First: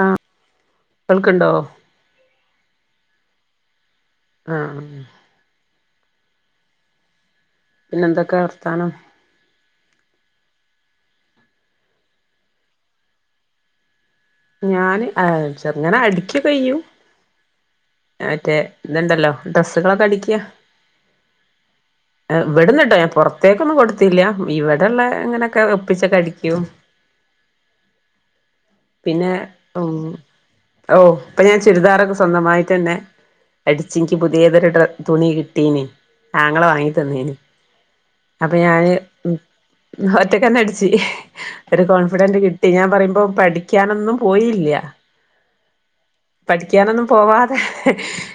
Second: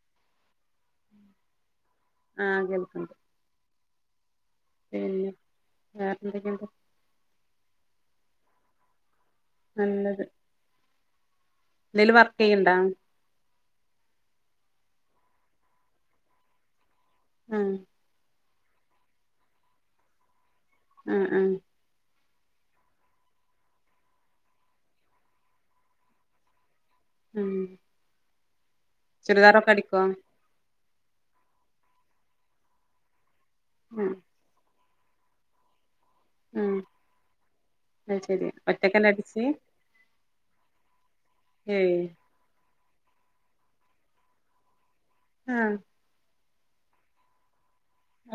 ആഹ് കേൾക്ക്ണ്ടോ ആഹ് കേൾക്കണ്ട് ആഹ് പിന്നെ വേറെ എന്തൊക്കെയുണ്ട് പിന്നെ എന്തൊക്കെ വർത്താനം നല്ലത് എന്തേല് വർക്ക് ചെയ്യണ്ട ഞാന് അങ്ങനെ അടുക്കി കയ്യു ആഹ മറ്റേ ഇതുണ്ടല്ലോ ഡ്രസ്സുകളൊക്കെ അടിക്കുക ആഹ ഉഹ ഇവിടന്ന്ട്ടോ ഞൻ പുറത്തേക്കൊന്നും കൊടുത്തില്ല ഇവിടെള്ള ഇങ്ങനെയൊക്കെ ഒപ്പിച്ചക്കെ കടിക്കും ഉം പിന്നെ ചുരിദാറൊക്കെ ഉം അടിക്കോ ഓ ഇപ്പൊ ഞാൻ ചുരിദാറൊക്കെ സ്വന്തമായിട്ട് തന്നെ ഉം അടിച്ചെങ്കക്ക് പുതിയതൊരു ഡ തുണി കിട്ടീന് ആങ്ങളെ ഉം വാങ്ങി തന്നേന് അത് ശരി അപ്പൊ ഞാന് ഒറ്റക്കന്നെ അടിച്ച് ഒറ്റക്കന്ന അടിച്ച ഒരു ഏയ് കോൺഫിഡന്റ് കിട്ടി ഞൻ പറയുമ്പോ പഠിക്കാനൊന്നും പോയില്ല ആഹ പഠിക്കാനൊന്നും പോവാതെ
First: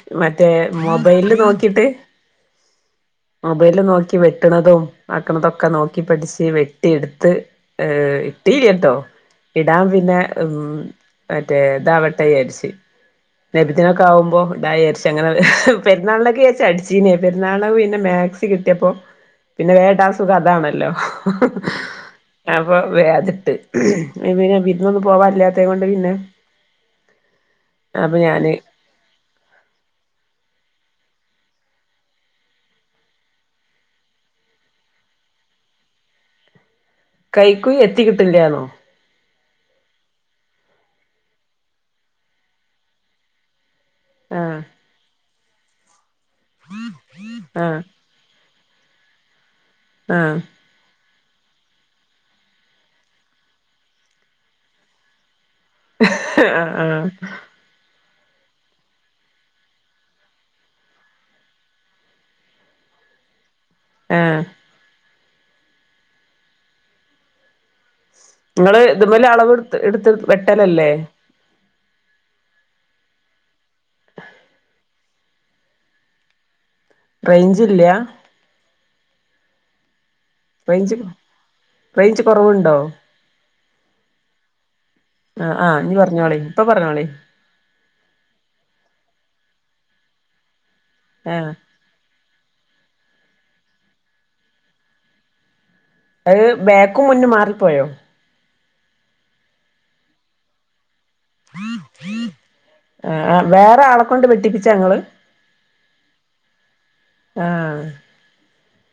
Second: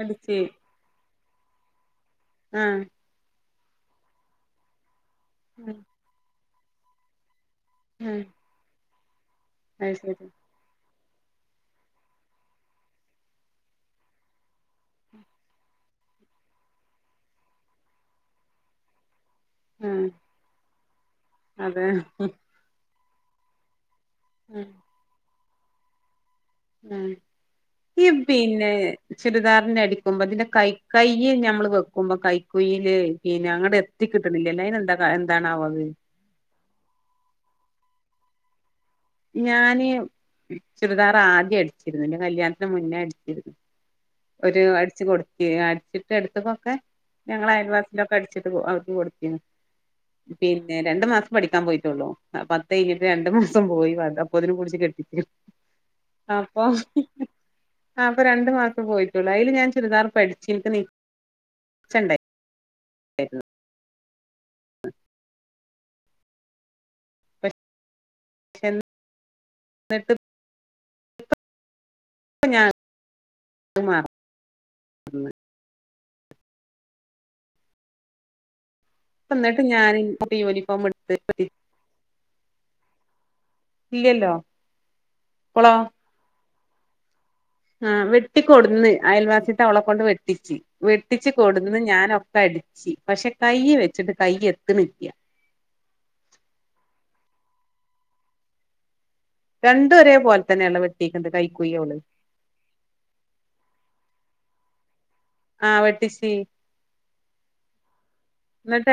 അടിച്ച് മറ്റേ മൊബൈല നോക്കിട്ട് ആഹ മൊബൈല് നോക്കി വെട്ടണതും ആക്കണതൊക്കെ ഉം നോക്കി പഠച്ച് വെട്ടി എടുത്ത് ഉം ഏഹ് ഇട്ടല കേട്ടോ ഇടാൻ അത് ശരി പിന്നെ ഉ മറ്റേ ദാവട്ടയ അരിച്ചു ലബിദനൊക്കെ ആകുമ്പോ ഉണ്ടായിരിച്ച അങ്ങനെ പെരുന്നാളൊക്കെ ചച്ച അടിച്ചീനെ പെരുന്നാള പിന്നെ ടാക്സി കിട്ടിയപ്പോ പിന്നെ ഉം മേടാൻ സുഖ അതാണല്ലോ അതെ അപ്പൊ മേഅത്ട്ട് പി വിരുന്നൊന്നും പോവാല്ലാത്ത കൊണ്ട് പിന്നെ ഉ അപ്പൊ ഞാന് പിന്നെ ചുരിദാറിന അടിക്കുമ്പോ അതിന്റെ കൈ കൈ്യ ഞമ്മള് വെക്കുമ്പോ കൈക്കുയില് പിന്നെ അങ്ങടെ എത്തിക്കിട്ടണില്ലല്ലൊ ഐന് എന്താ എന്താണവാത് കൈക്കുഴി എത്തി കിട്ട്ല്ലാന്നോ ഞാന് ചുറുദാറ ആദ്യം അടിച്ചിരുന്നു കല്യാണത്തിന് മുന്നേ അടിച്ചിരുന്നു ആഹ് ഒരു അടിച്ചു കൊടുക്ക അടിച്ചിട്ട് എടുത്ത്കൊക്കെ ഞങ്ങൾ ആഹ് അയൽവാസി കൊക്കെ അടിച്ചിട്ട് ത്തിന്നു ആഹ് പിന്നെ രണ്ടു മാസ പഠിക്കാൻ പോയിട്ടുള്ളൂ പത്ത് കഴഞ്ഞിട്ട് രണ്ടു മാസം പോയി അപ്പൊ അതിനെ കുടിച്ച് കെട്ടിട്ട് ആ ആ ആ അപ്പൊ രണ്ട് മാസം പോയിട്ടൊള്ളു അതില് ഞാൻ ചുരിദാർ പഠിച്ചിനി അയിൽഇൻക്ക് നിച്ചണ്ടേ ശ ആ പക്ഷെ നിങ്ങള് ഇതുപൊലെ അളവ്ട്ത്ത് എന്നിട്ട് എടുത്ത് വെട്ടലല്ലേ ഇപ്പ ഞാൻ ഉ റയ്ഞ്ചില്ല എന്നിട്ട് ഞാൻ യൂണിഫോം റൈഞ്ച് എടുത്ത് റൈഞ്ച് കൊറവ്ണ്ടോ ഇല്ലല്ലോ ആ് ഇപ്പളോ ആഹ് നീ പറഞ്ഞോളിഇപ്പൊ പറഞ്ഞോളി ആ വെട്ടിക്കൊടുന്ന് അയൽവാസിത്തെ അവളെ കൊണ്ട് വെട്ടിച്ച് വെട്ടിച്ച് ആഹ് കൊടുന്ന് ഞാൻ ഒ കടിച്ച പക്ഷെ കൈ വെച്ചിട്ട് കൈ എത്ത്ണ്ല്ല അത് ബേക്കും മുന്നും മാറിപ്പോയോ രണ്ടുഒരെ പോലെ തന്നെയ വെട്ട ആ വേറെ ആളെ കൊണ്ട് വെട്ടിപ്പിച്ചാ ങ്ങള് ആ വട്ടിച്ചി ആ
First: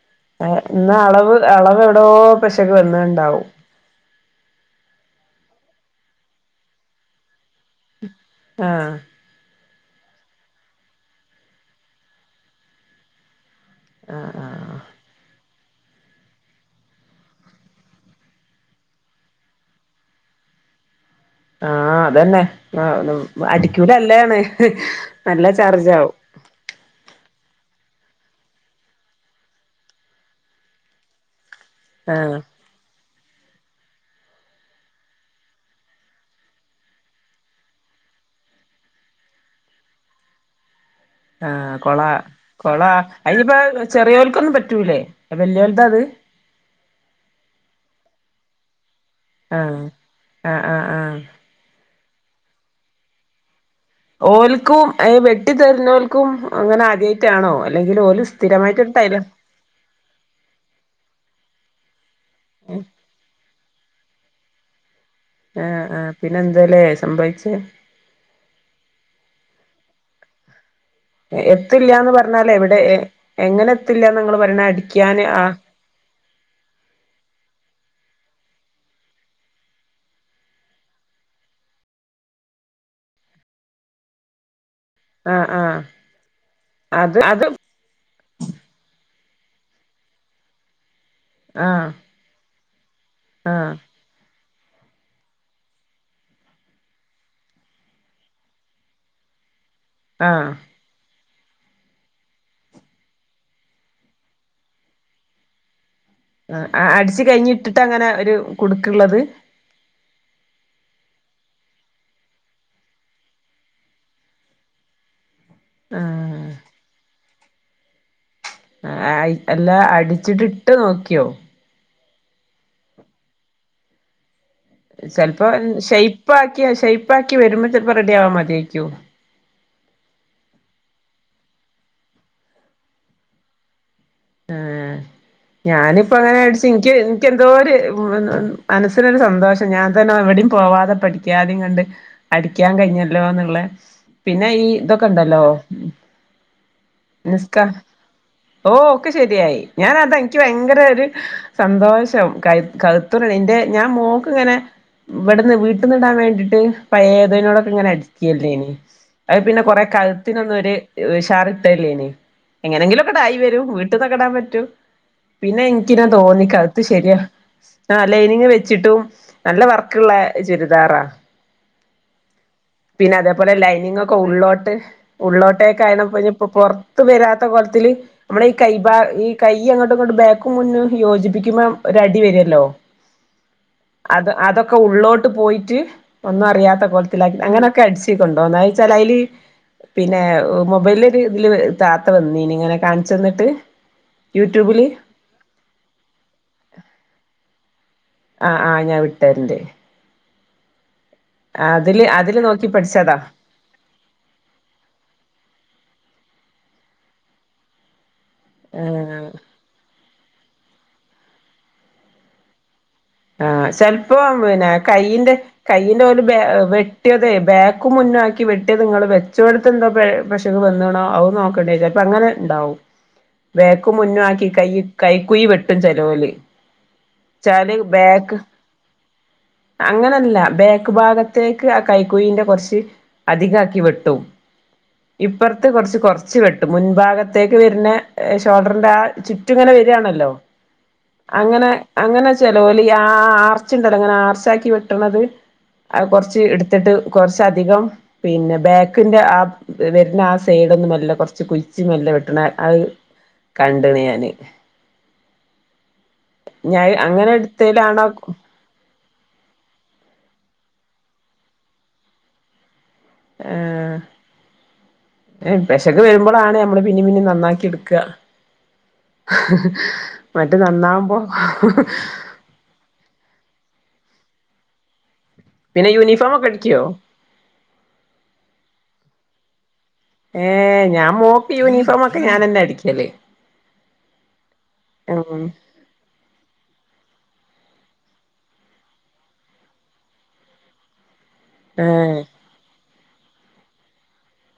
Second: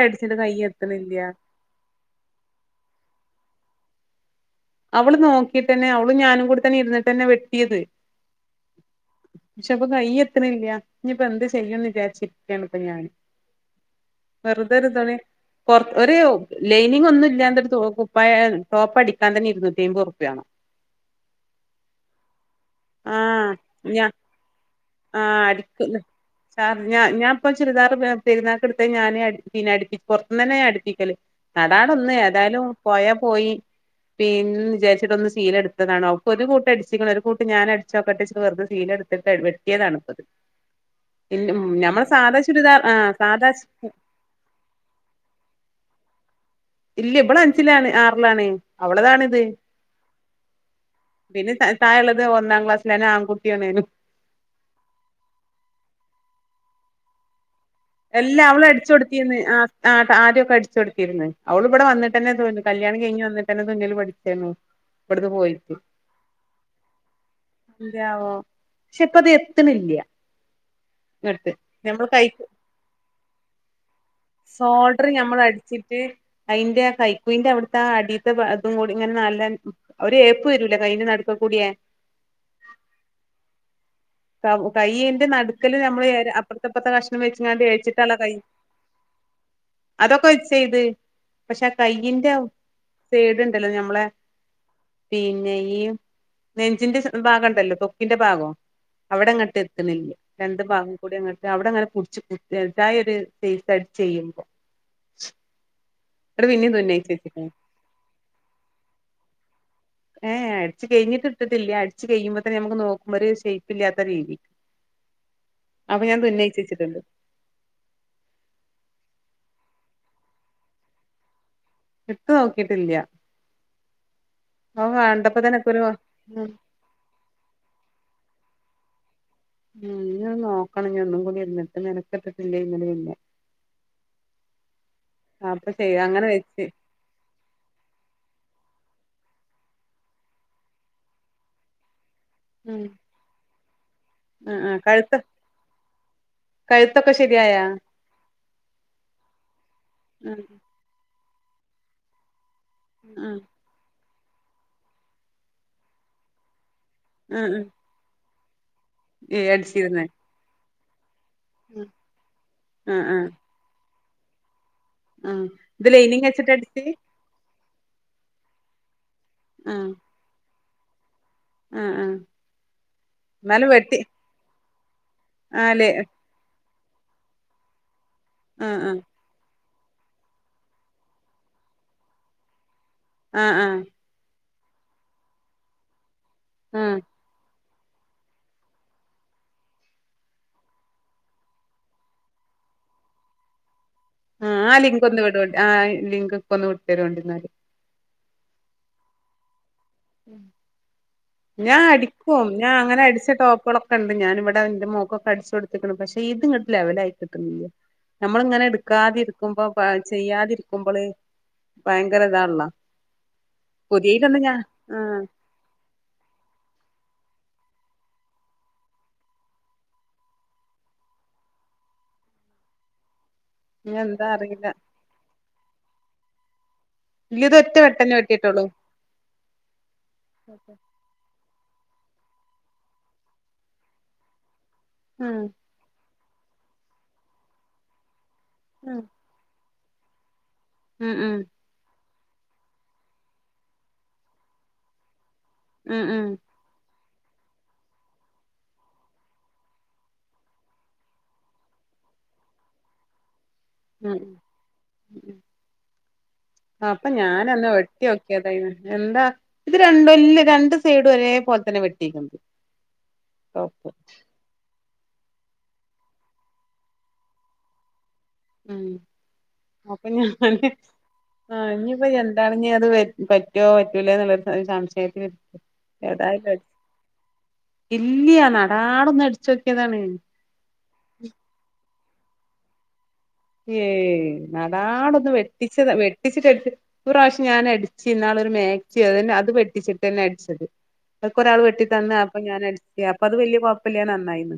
അടിച്ചിട്ട് കൈ ഇ എത്തണില്ല അളവ് അളവ് എവിടോ പെശക് വന്നി ണ്ടാവും അവള് നോക്കിട്ടെന്നെ അവളും ഞാനും കൂടെ തന്നെ ഇുന്നിട്ടന്നെ വി ആ പക്ഷെ പ്പൊ കൈ എത്ത്ണില്ല്യ ഇനിപ്പൊ എന്ത് ചെയ്യന്ന് വിചാരിച്ചിരിക്കാണ് ഇപ്പ ഞാന് ആഹ് ആഹ് വെർതൊരു [unintelligible] ഒരു ലൈനിങ് ഒന്നും ഇല്ലാണ്ടെരു കുപ്പായ ടോപ്പ് അടി എൻ തന്നെ ഇരുന്നൂറ്റി അമ്പത് റുപ്യ ആണ് ആഹ് അതന്നെ ആഹ് അടിക്കൂല ഞാ അല്ലാണ്. ആഹ് അടിക്കുംല്ല സാ ഞ ഞാൻപ്പ ചുരിദാറ് പെര്ന്നാക്ക്ട്ത്ത ഞാന് അട്ച്ചീനി. അട്പ്പി പൊർത്ത് തന്നെ ഞാ അട്പ്പിക്കല്. നടാട ഒന്ന് ആഹ് ഏതായാലും പോയ പോയി പിൻ വിചാര്ച്ച്ട്ട് ഒന്ന് സീലട്ത്തതാണ്. അവക്ക് ഒരു കൂട്ട അട്ച്ചിക്ക്ണ്. ഒരു കൂട്ട ഞാന് അട്ച്ചോക്കെട്ടച്ചി വെറ്തെ സീല വരുത്തിയതാണ് ഇപ്പ അത് ആഹ് കൊളാ കൊളാ ആഹ് സാധാ അയ്ഞ്ഞിപ്പ ചെറിയോൽക്കൊന്നും പറ്റൂലേ വല്യോൽതാ അത് ഇല്ല ഇബള് അഞ്ചിലാണ് ആർലാണ്. അവള്താണിത് ആഹ് ആഹ് ആഹ് ആഹ് പിന്നെ തായള്ളത് ഒന്നാം ക്ലാസ്സ്ലാ അയെന്നെ ആൺകുട്ട്യാണ്. ഓൽക്കും അ വെട്ടി തര്ഞ്ഞോൽക്കും അങ്ങനെ ആദ്യയ്ട്ടാണോ? എല്ലാ അവള് അട്ച്ചു കൊട്ത്തീന്ന് ആ ആ ആദ്യക്കെ അട്ച്ചൊട്ത്തിര്ന്ന് അവള് ഇവടെ വന്ന തന്നെ തോന്ന കല്യാണം കഴിഞ്ഞ് വന്നി തന്നെ തുന്നൽ പഠിച്ചിരുന്നു ഇവ്ട്ന്ന് പോയിട്ട് ആഹ് ആഹ് പിന്നെ എന്താലേ സംഭവിച്ചേ ല്ലാവോ ശേ പ്പത് എ ക്കയില്ല്യ എത്ത്ല്ലാന്ന് പർഞ്ഞാലേ ഇവടെ സോട്റ് അടിക്കാന് ഞമ്മൾ ആഹ് അട്ച്ചിട്ട് അയ്ന്റെ കൈക്കുഴിന്റെ അവി ട്ത്താടി അതും കൂടി ഇങ്ങനെ നല്ല ഒര് ഏപ്പ് വരൂല കഴിന്റെ നടുക്ക കൂടിയേ സ കൈയ്യ്ന്റെ ആഹ് നട്ക്കല് ആഹ് നമ്മള് അപ്പർത്തെ പ്പർത്തെ അത് കഷ്ണം അത് വെച്ച്ങ്ങാണ്ട ഏച്ച്ട്ടാള്ള കൈ അതൊക്കെ വെച്ച് ചെയ്ത്. പശേ ആ ആഹ് കയ്യിന്റെ സേട്ണ്ടല്ലോ ആഹ് ഞമ്മളെ പിന്നെ നെഞ്ചിന്റെ ഭാഗം ണ്ടല്ലോ തൊക്കിന്റെ ഭാഗോ അവിടെങ്ങട്ട് ന്നില്ല ആഹ് രണ്ട് ഭാഗം കൂടി അങ്ങട്ട് അവ്ടെ അങ്ങനെ പുട്ച്ചു [unintelligible] ചെയ്യുമ്പോ ഇങ്ങട്ട് പിന്നേം ആഹ് തുന്നയിച്ച് അട്ച്ച് വെച്ച്ക്ക്ണ് കഴിഞ്ഞിട്ടിട്ട് അങ്ങനെ ഒരു കുട്ക്ക്ള്ളത്? ഏ അട്ച്ചു കഴിഞ്ഞിട്ട് ഇട്ട്ട്ട് ല്ല. അടിച്ച് കയ്യുമ്പൊ തന്നെ നമുക്ക് നോക്കുമ്പോ ഒരു ഷയിപ്പ്ല്ലാത്ത രീതി അപ്പൊ ഞാൻ ആഹ് തുന്നയിച്ചച്ച്ട്ട് ണ്ട് ആഹ് അല്ലാ അട്ച്ചിട്ടിട്ട് നോക്കിയോ ഇട്ടു നോക്കിട്ടില്ല്യ ചിലപ്പോ ഷെയ്പാക്കിയ ഷെയ്പ്പക്കി വരുമ്പോ ചിലപ്പോ റെഡി ആവാ മതിക്കും ഉം ഇനിഒന്ന് നോക്കണം ഇനി ഒന്നും കൂടി ഇരുന്നിട്ട് മേനക്കെട്ടിട്ടില്ലേ ഇന്നല ഇന്നു ആഹ് ഞാനിപ്പോ അങ്ങനെ ങ്ങനെ വെച്ച് ൻക്കി ന്ക്ക് എന്തോ ഒരുന നൊരു സന്തോഷം ഞാൻ തന്നെ എവിടയും പോവാതെ പഠിക്കാതെയും കണ്ട് അടിക്കാൻ ഉം കഴിഞ്ഞല്ലോ നിള്ളെ പിന്നെ ആഹ് ഈ ആഹ് ഇതൊക്കെ കഴുത്ത് ഉണ്ടല്ലോ കഴുത്തൊക്കെ ശരിയായാ നിസ്ക ഓ ഒക്കെ ശരിയായി ഞാനത എനിക്ക് ആഹ് ഭയങ്കര ഒരു സന്തോഷം ക ആഹ് കഴുത്തൂനിന്റെ ഞാൻ മോക്ക് ഇങ്ങനെ ഇവിടുന്ന് വീട്ടിൽന്ന്ടാൻ വേണ്ടീട്ട് പയേ ആഹ് തുണികൾ ആഹ് ഓക്കെ ഇങ്ങനെ അടുക്കല്ലേ അത് ഏഹ് പിന്നെ കൊറെ അടിച്ചിരുന്നേ കഴുത്തിനൊന്നൊര് ടാറിട്ടല്ലേനെ എങ്ങനെങ്കിലും ആഹ് ആഹ് ഒക്കെഇതായി വരും വീട്ടന്ന കെടാൻ പറ്റൂ ആഹ് പിന്നെ ഇത് എനിക്കിതാ ലൈനിങ് തോന്നി വെച്ചിട്ട് കഴ്ത്ത് അടിച്ച് ശരിയാ ആ ലൈനിങ് വെച്ചിട്ടും നല്ല ആഹ് വർക്കുള്ള ചുരിദാറാ ആഹ് ആഹ് പിന്നെ അതേപോലെ എന്നാലും ലൈനിങ്ങ് വെട്ടി ഒക്കെ ഉള്ളോട്ട് ആഹ് ഉള്ളോട്ടൊക്കെ ലെ ആയണ പൊ വരാത്ത കൊലത്ത്ൽ നമ്മളെ ഈ കൈ ആഹ് ഭ ആഹ് ഇ കൈ ഈ അങ്ങോട്ടും ഇങ്ങോട്ട്ബേക്കും മുന്നും യോജിപ്പിക്കുമ്പോ ഒരടി വരല്ലോ ആ ആ ഉള്ളോട്ട് പോയിട്ട് ഒന്നും അറിയാത്ത ആഹ് കൊലത്തിലാക്കി അങ്ങനെയൊക്കെ അടിച്ചുകൊണ്ടൊന് അയില് വെച്ചാൽഅയ്ല് പിന്നെ മൊബൈല് ഇതില് ഒരുതാത്ത വന്നീനി ഇങ്ങനെ കാണിച്ചു തന്നിട്ട് ആ ആ ലിങ്ക് ഒന്ന് വി ടൊ ആ ലിങ്ക് ഒക്കഒന്ന് വിട്ട്ത്തരേണ്ടി ന്നാൽ ആ ആഹ് ഞാൻ വിട്ടരട് ഞാൻ അതില് അടിക്കും നോക്കി ഞാൻ അങ്ങനെ പഠിച്ചതാ അടിച്ച ടോപ്പുകളൊക്കെ ഉണ്ട്ഞൻ ഇവിടെ എന്റെമോക്കൊക്കെഅടിച്ച കൊടുത്തിക്ക്ണ് പക്ഷെ ഇത്ങ്ങട്ട്ലെവലആയിട്ട്ല്ല നമ്മള ങ്ങനെ എടുക്കാതെ ഏഹ് ഇരിക്കുമ്പോ ചെയ്യാതിരിക്കുമ്പോള് ഭയങ്കര ഇതാണെല്ലൊ ആ ചെലപ്പോ പിന്ന ആഹ് കൈയിന്റെ കൈയിന്റെ ഒരു വെട്ടിയതെ ബേക്ക് മുന്നാക്കി വെട്ടിയത് ഇങ്ങളൾവെച്ചെടുത്ത് എന്തോ പേ പെശക് വന്നണോ അ നോക്കേണ്ടി ഇപ്പ അങ്ങനെ ണ്ടാവും ഇനി വേക്കമ്മും മുന്നും എന്താ ആക്കി അറിയില്ല കൈ കൈക്കുയി വെട്ടും ചെലോല് ഇല്ലത് ഒറ്റവെ ബേക്ക് അങ്ങനല്ല ബേക്ക് ഭാഗത്തേക്ക് കൈക്കുഴിന്റ കുറച്ച് അധികാ ക്കി വെട്ടു ഉം ഇപ്പുറത്ത് കുറച്ച് കുറ വച്ച് വെട്ടു മുൻഭാഗത്തേക്ക് വരുന്ന ഷോൾഡറിന്റെ ഉം ആ ചുറ്റും ങ്ങനെ വരാണല്ലോ ഉം അങ്ങനെ അങ്ങനെ ചെലൊല് ആഹ് ആർച്ച് ഉണ്ടല്ലോ അങ്ങനെ ആർച്ചാക്കി വെട്ട്ണത് ഉം ഉം അത് കൊർച്ച് ഇട്ത്തിട്ട് കുറച്ചധികം പിന്നെ ബാക്കിന്റെ ആഹ് വെരുന്ന ആഹ് സൈഡൊന്നു മെല്ലെ കുറച്ച് കുച്ച്മെല്ലെ കെട്ട്ണ അത് [inaudible] കണ്ട്ണ് ഉം ഞാന് ഉം ഞൻ അങ്ങനെടു ന്ന് വെട്ടി വോക്കിയതായി എന്താ ഇത് രണ്ടും ഇല്ല രണ്ട് സൈഡ് ഒരേ, പോലെ, തന്നെ, വെട്ടിക്കുന്നത് ഓപ്പ പെശക്കെ, വരുമ്പോളാണ്, നമ്മള്, പിന്നും, പിന്നും, നന്നാക്കി, എടുക്കുക ഉം അപ്പംംഞാ മറ്റേ നന്നാവുമ്പോ ആഹ് ഇനിയിപ്പ, എന്താണ, ഇ, അത് പറ്റോ, പറ്റൂലേ, നില പിന്നെ യൂണിഫോം ഒക്കെ സംശയത്തിതായാലും അടിക്കുവോ ഇല്യ നടാ നട ഒട്ച്ച ഏഹ് ഞാൻ മോക്കി യൂണിഫോമ ഒക്കെ ഞാൻന്നെ അടിക്കല് ഏഹ് നടാടൊന്ന് ഉം വെട്ടിച്ച, വെട്ടിച്ചിട്ട, എടുത്ത്വശ്യ ഞാൻ, അടിച്ച്, ഇന്നാളൊരു, മാക്സി, അത് പെട്ടിച്ചിട്ട്, തന്നെ, അടിച്ചത് അക്ക, ഒരാൾ വെട്ടി, തന്ന, ഏ അപ്പൊ, ഞാൻ, അടിച്ച, അപ്പൊ, അത്, വലിയ, കുഴപ്പല്ല, നന്നായിന്ന്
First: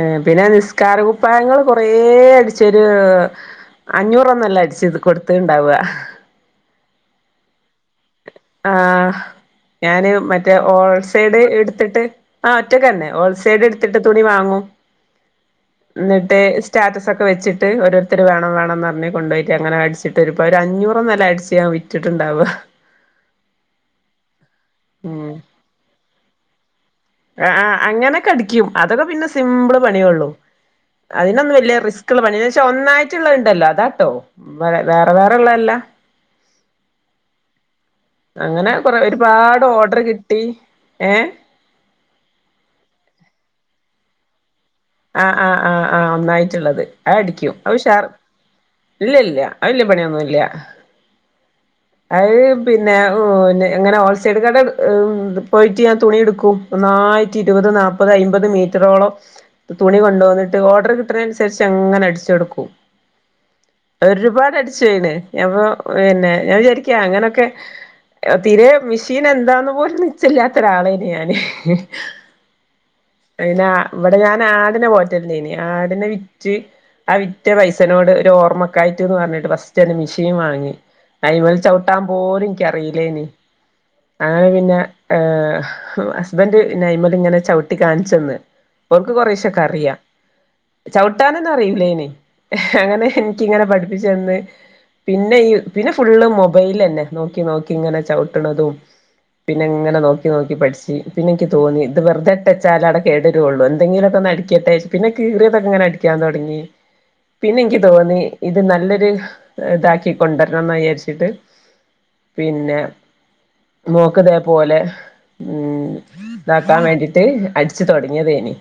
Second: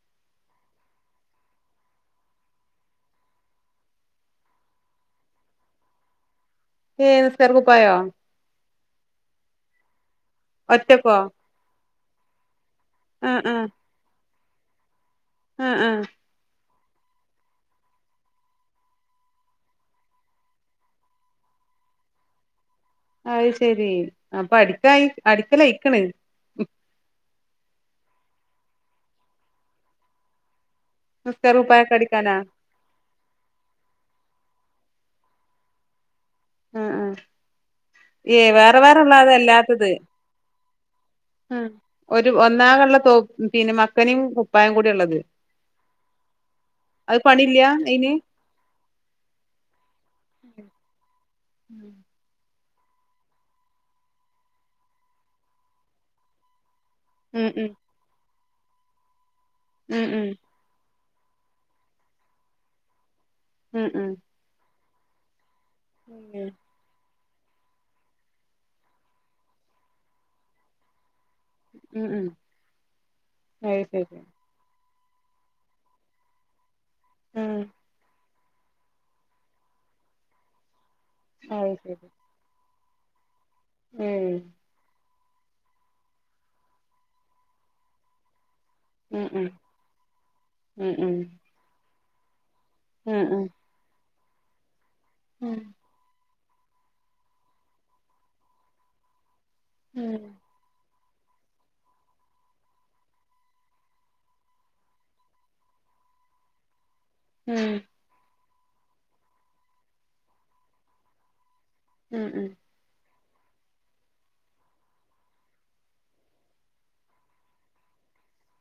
ഏർ, പിന്നെ, നിസ്കാാര, കുപ്പായങ്ങള്ൾ, കൊറെ, അടിച്ചൊരു അഞ്ഞൂറൊന്നല്ല, അടിച്ച്, ഇത്, കൊടുത്ത ഇണ്ടാവവാ ഏ, സെർക്കപ്പായോ ആഹ് ഞാന്, മറ്റേ, ഒറ്റക്കോ ഓൾസൈഡ്, എടുത്തിട്ട്, ആഹ് ഒറ്റക്കന്നെ, ആഹ് ഓൾസൈഡ്, ആഹ് എടുത്തിട്ട്, തുണി, വാങ്ങൂ ആഹ് ആഹ് ന്നിട്ട് സ്റ്റാറ്റസ്, ഒക്കെ, വെച്ച്ട്ട്, ഓോരുത്തരു, വേണംന്ന്, കൊണ്ട, പോയിട്ട്, അനെ, അടിച്ചിട്ട്, ഇൾ, ഒരു, അൂറ്ന്നില, അടിച്ണ്ടാവും വിറ്റിട്ടുണ്ടാവ അത്, ശെരി, അപ്പൊ, അടി ഉം അടിക്കലയിക്കണ് ആഹ് അങ്ങനെക്കെ, അടിക്കും, അതൊക്കെ, പിന്നെ, സിമ്പിള്, പണിയൊള്ളു നിസ്കാര അതിനൊന്നും വല്ല്യ കുപ്പായൊക്കെ റിസ്ക്കുള്ള അടിക്കാനാ പണിയെന്നുവച്ചാ ഒന്നായിട്ടുള്ളതുണ്ടല്ലോ അതാട്ടോ വെ വെറെ വെറെള്ളതല്ലാ ആഹ് ആഹ് ഏഹ് അങ്ങനെ വേറെ കൊറെ ഒരുപാട് വേറെള്ളതല്ലാത്തത് ഓർഡർ കിട്ടി ഏ ആഹ് ഒരു ഒന്നാകള്ള തോ പിന്നെ മക്കനെയും ആഹ് ആഹ് ആഹ് ആഹ് ഒന്നായിട്ടുള്ളത് അത് അടിക്കും പണില്ല അത് ഉഷാറ് അയിന് ഇല്ല ഇല്ല വലിയ പണിയൊന്നുംഇല്ല ഉം പിന്നെ എങ്ങനെ ഹോൾസെയിൽ കടയില് പോയിട്ട് ഞാൻ തുണി എടുക്കും ഒന്നായിട്ട് ഉം ഇരുപത് ഉം നാല്പ്പത് അയ്മ്പത് മീറ്ററോളം തുണി ഉം കൊണ്ട് വന്നിട്ട് ഓർഡർ കിട്ടുന്നതിനനുസരിച്ച് അങ്ങനെ അടിച്ച് കൊടുക്കും ഉം ഉം ഒരുപാട് അടിച്ചീന്ന് അപ്പോ പിന്നെ ഞാൻ ശരിക്കും അങ്ങനെ ക്കെ തീരെ മെഷീൻ എന്താന്ന് പോലും നിശ്ചയമില്ലാത്ത ഒരാളായിന് ഞാൻ ഇഹ് ഹ് ഉം ഉം ഉം അത് [unintelligible] ഇവിടെ ശരി ഞാൻ ആടിനെ പോറ്റൽണ്ടയിനിം ആടിനെ വിറ്റ് ആ വിറ്റ ഉം പൈസനോട് ഒരു ഓ ഞമ്മക്കായിറ്റ്ന്ന് പറഞ്ഞിട്ട് ഫസ്റ്റ് ഒരു മിഷീൻ വാങ്ങി അയിന്മല് അത് ചവ്ട്ടാൻ ശരി പോലും ഇൻ ക്കറിയിലെയിനിം അങ്ങനെ പിന്നെ ഏഹ് ഹസ്ബൻഡ് പിന്നെ അയിന്മേല് ഇങ്ങനെ ചവിട്ടി കാണിച്ചന്ന് ഇപ്പോ ഉം ഉം കൊറേശെയെക്കെ അറിയാ ഉം ഉം ചവിട്ടാനൊന്നും അറിയില്ലായിന്ന് അങ്ങനെ ഉം ഉം എനിക്കിങ്ങനെ പഠിപ്പി ച്ച് തന്ന് പിന്നെ ഉം ഉം പിന്നെഫുള്ള് മൊ മൊബൈയിലന്നെ നോക്കി നോക്കി ഇങ്ങനെ ചവിട്ട്ണതും പിന്നെ ഇങ്ങനെ നോക്കി നോക്കി പഠിച്ച് പിന്നെനിക്ക് തോന്നി ഇത് വെറുതെഇട്ടേച്ചാലവിടെ കേടു വരുവെള്ളുവന്ന് എന്തെങ്കിലും ഒന്ന് അടിക്കട്ടെ പിന്നെ കീറിയതൊക്കെങ്ങനെ അടിക്കാൻ തൊടങ്ങി ഉം പിന്നെ ഉം എനിക്ക് തോന്നി ഇത് നല്ലൊരു ഇതാക്കി കൊണ്ടുവരണമെന്ന് വിചാരിച്ചിട്ട് ഉം ഉം പിന്നെ മോക്ക് ഇതേപോലെ ഉം ഇതാക്കാൻ വേണ്ടിട്ട് അടിച്ചു തുടങ്ങിയതേനി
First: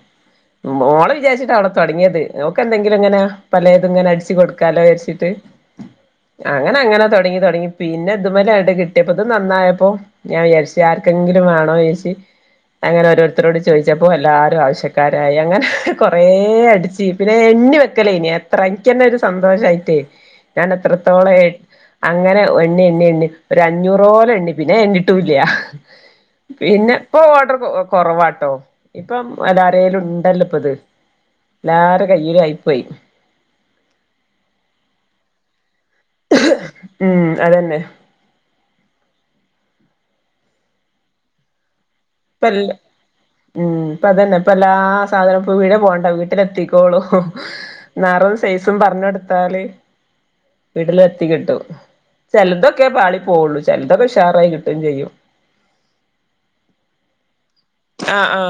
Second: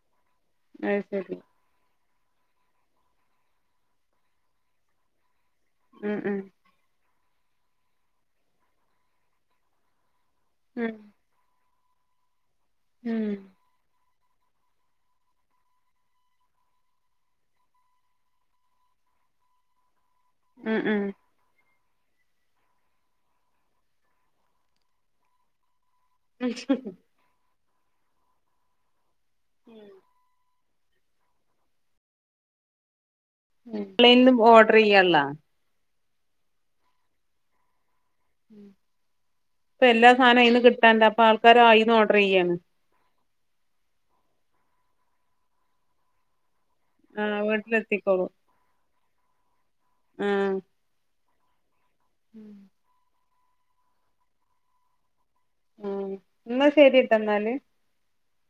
അത് മോളെ ശരി വിചാരിച്ചിട്ടാ അവിടെ തുടങ്ങിയത് ഓക്കെന്തെങ്കിലും ഇങ്ങനെ പലേത് ഇങ്ങനെ അടിച്ചു കൊടുക്കാലോ വിചാരിച്ചിട്ട് ഉം ഉം അങ്ങനെ അങ്ങനെ തൊടങ്ങി തൊടങ്ങി പിന്നെ ഇതുമേലായിട്ട് കിട്ടിയപ്പോ ഇത് നന്നായപ്പോ ഞാൻ വിചാരിച്ച് ഉം ആർക്കെങ്കിലും വേണോ വിചാരിച്ച് അങ്ങനെ ഉം ഓരോരുത്തരോട് ചോദിച്ചപ്പോ എല്ലാവരും ആവശ്യ ക്കാരായി അങ്ങനെ കൊറെ അടിച്ച് പിന്നെ എണ്ണി വെക്കലേ ഇനി എത്ര എനക്കന്നെ ഒരു സന്തോഷായിട്ടേ ഞാൻ ഉം ഉം എത്രത്തോള അങ്ങനെ എണ്ണി എണ്ണി എണ്ണി ഒരു അഞ്ഞൂറോലം എണ്ണി പിന്നെ എണ്ണിട്ടുമില്ല പിന്നെ ഇപ്പോ ഓർഡറ് കൊ കൊറവാട്ടോ ഇപ്പം കടേല് ഉണ്ടല്ലോ ഇപ്പൊ ഇത് എല്ലാരുടയും കയ്യിൽ ആയി പോയി മം ഓൺലൈനിന്നും ഓർഡറ് ചെയ്യാള്ളോ ഉം അതന്നെ ഉം ഇപ്പോ എല്ലാ സാധനവും അയിന്ന് കിട്ടാനുണ്ട് അപ്പോ ആൾക്കാര് അയിന്ന് ഓർ ഇപ്പോ എല്ലാ മം ഇപ്പോ അതന്നെ ഇപ്പ എല്ലാ സാധനവും ഇപ്പ എവിടേയും പോകണ്ട വീട്ടിലെത്തി ആ ക്കോളും വീട്ടിലെത്തിക്കോളും നിറവും സൈസും പറഞ്ഞ് കൊടുത്താല് ഉം ത്തികിട്ടും ചെലതൊക്കെ പാളി പോവുള്ളു ചെലതൊക്കെ ഉഷാറായി കിട്ടുകയും ചെയ്യും ഉം എന്നാ ശരിട്ടോ എന്നാല് ആ ആ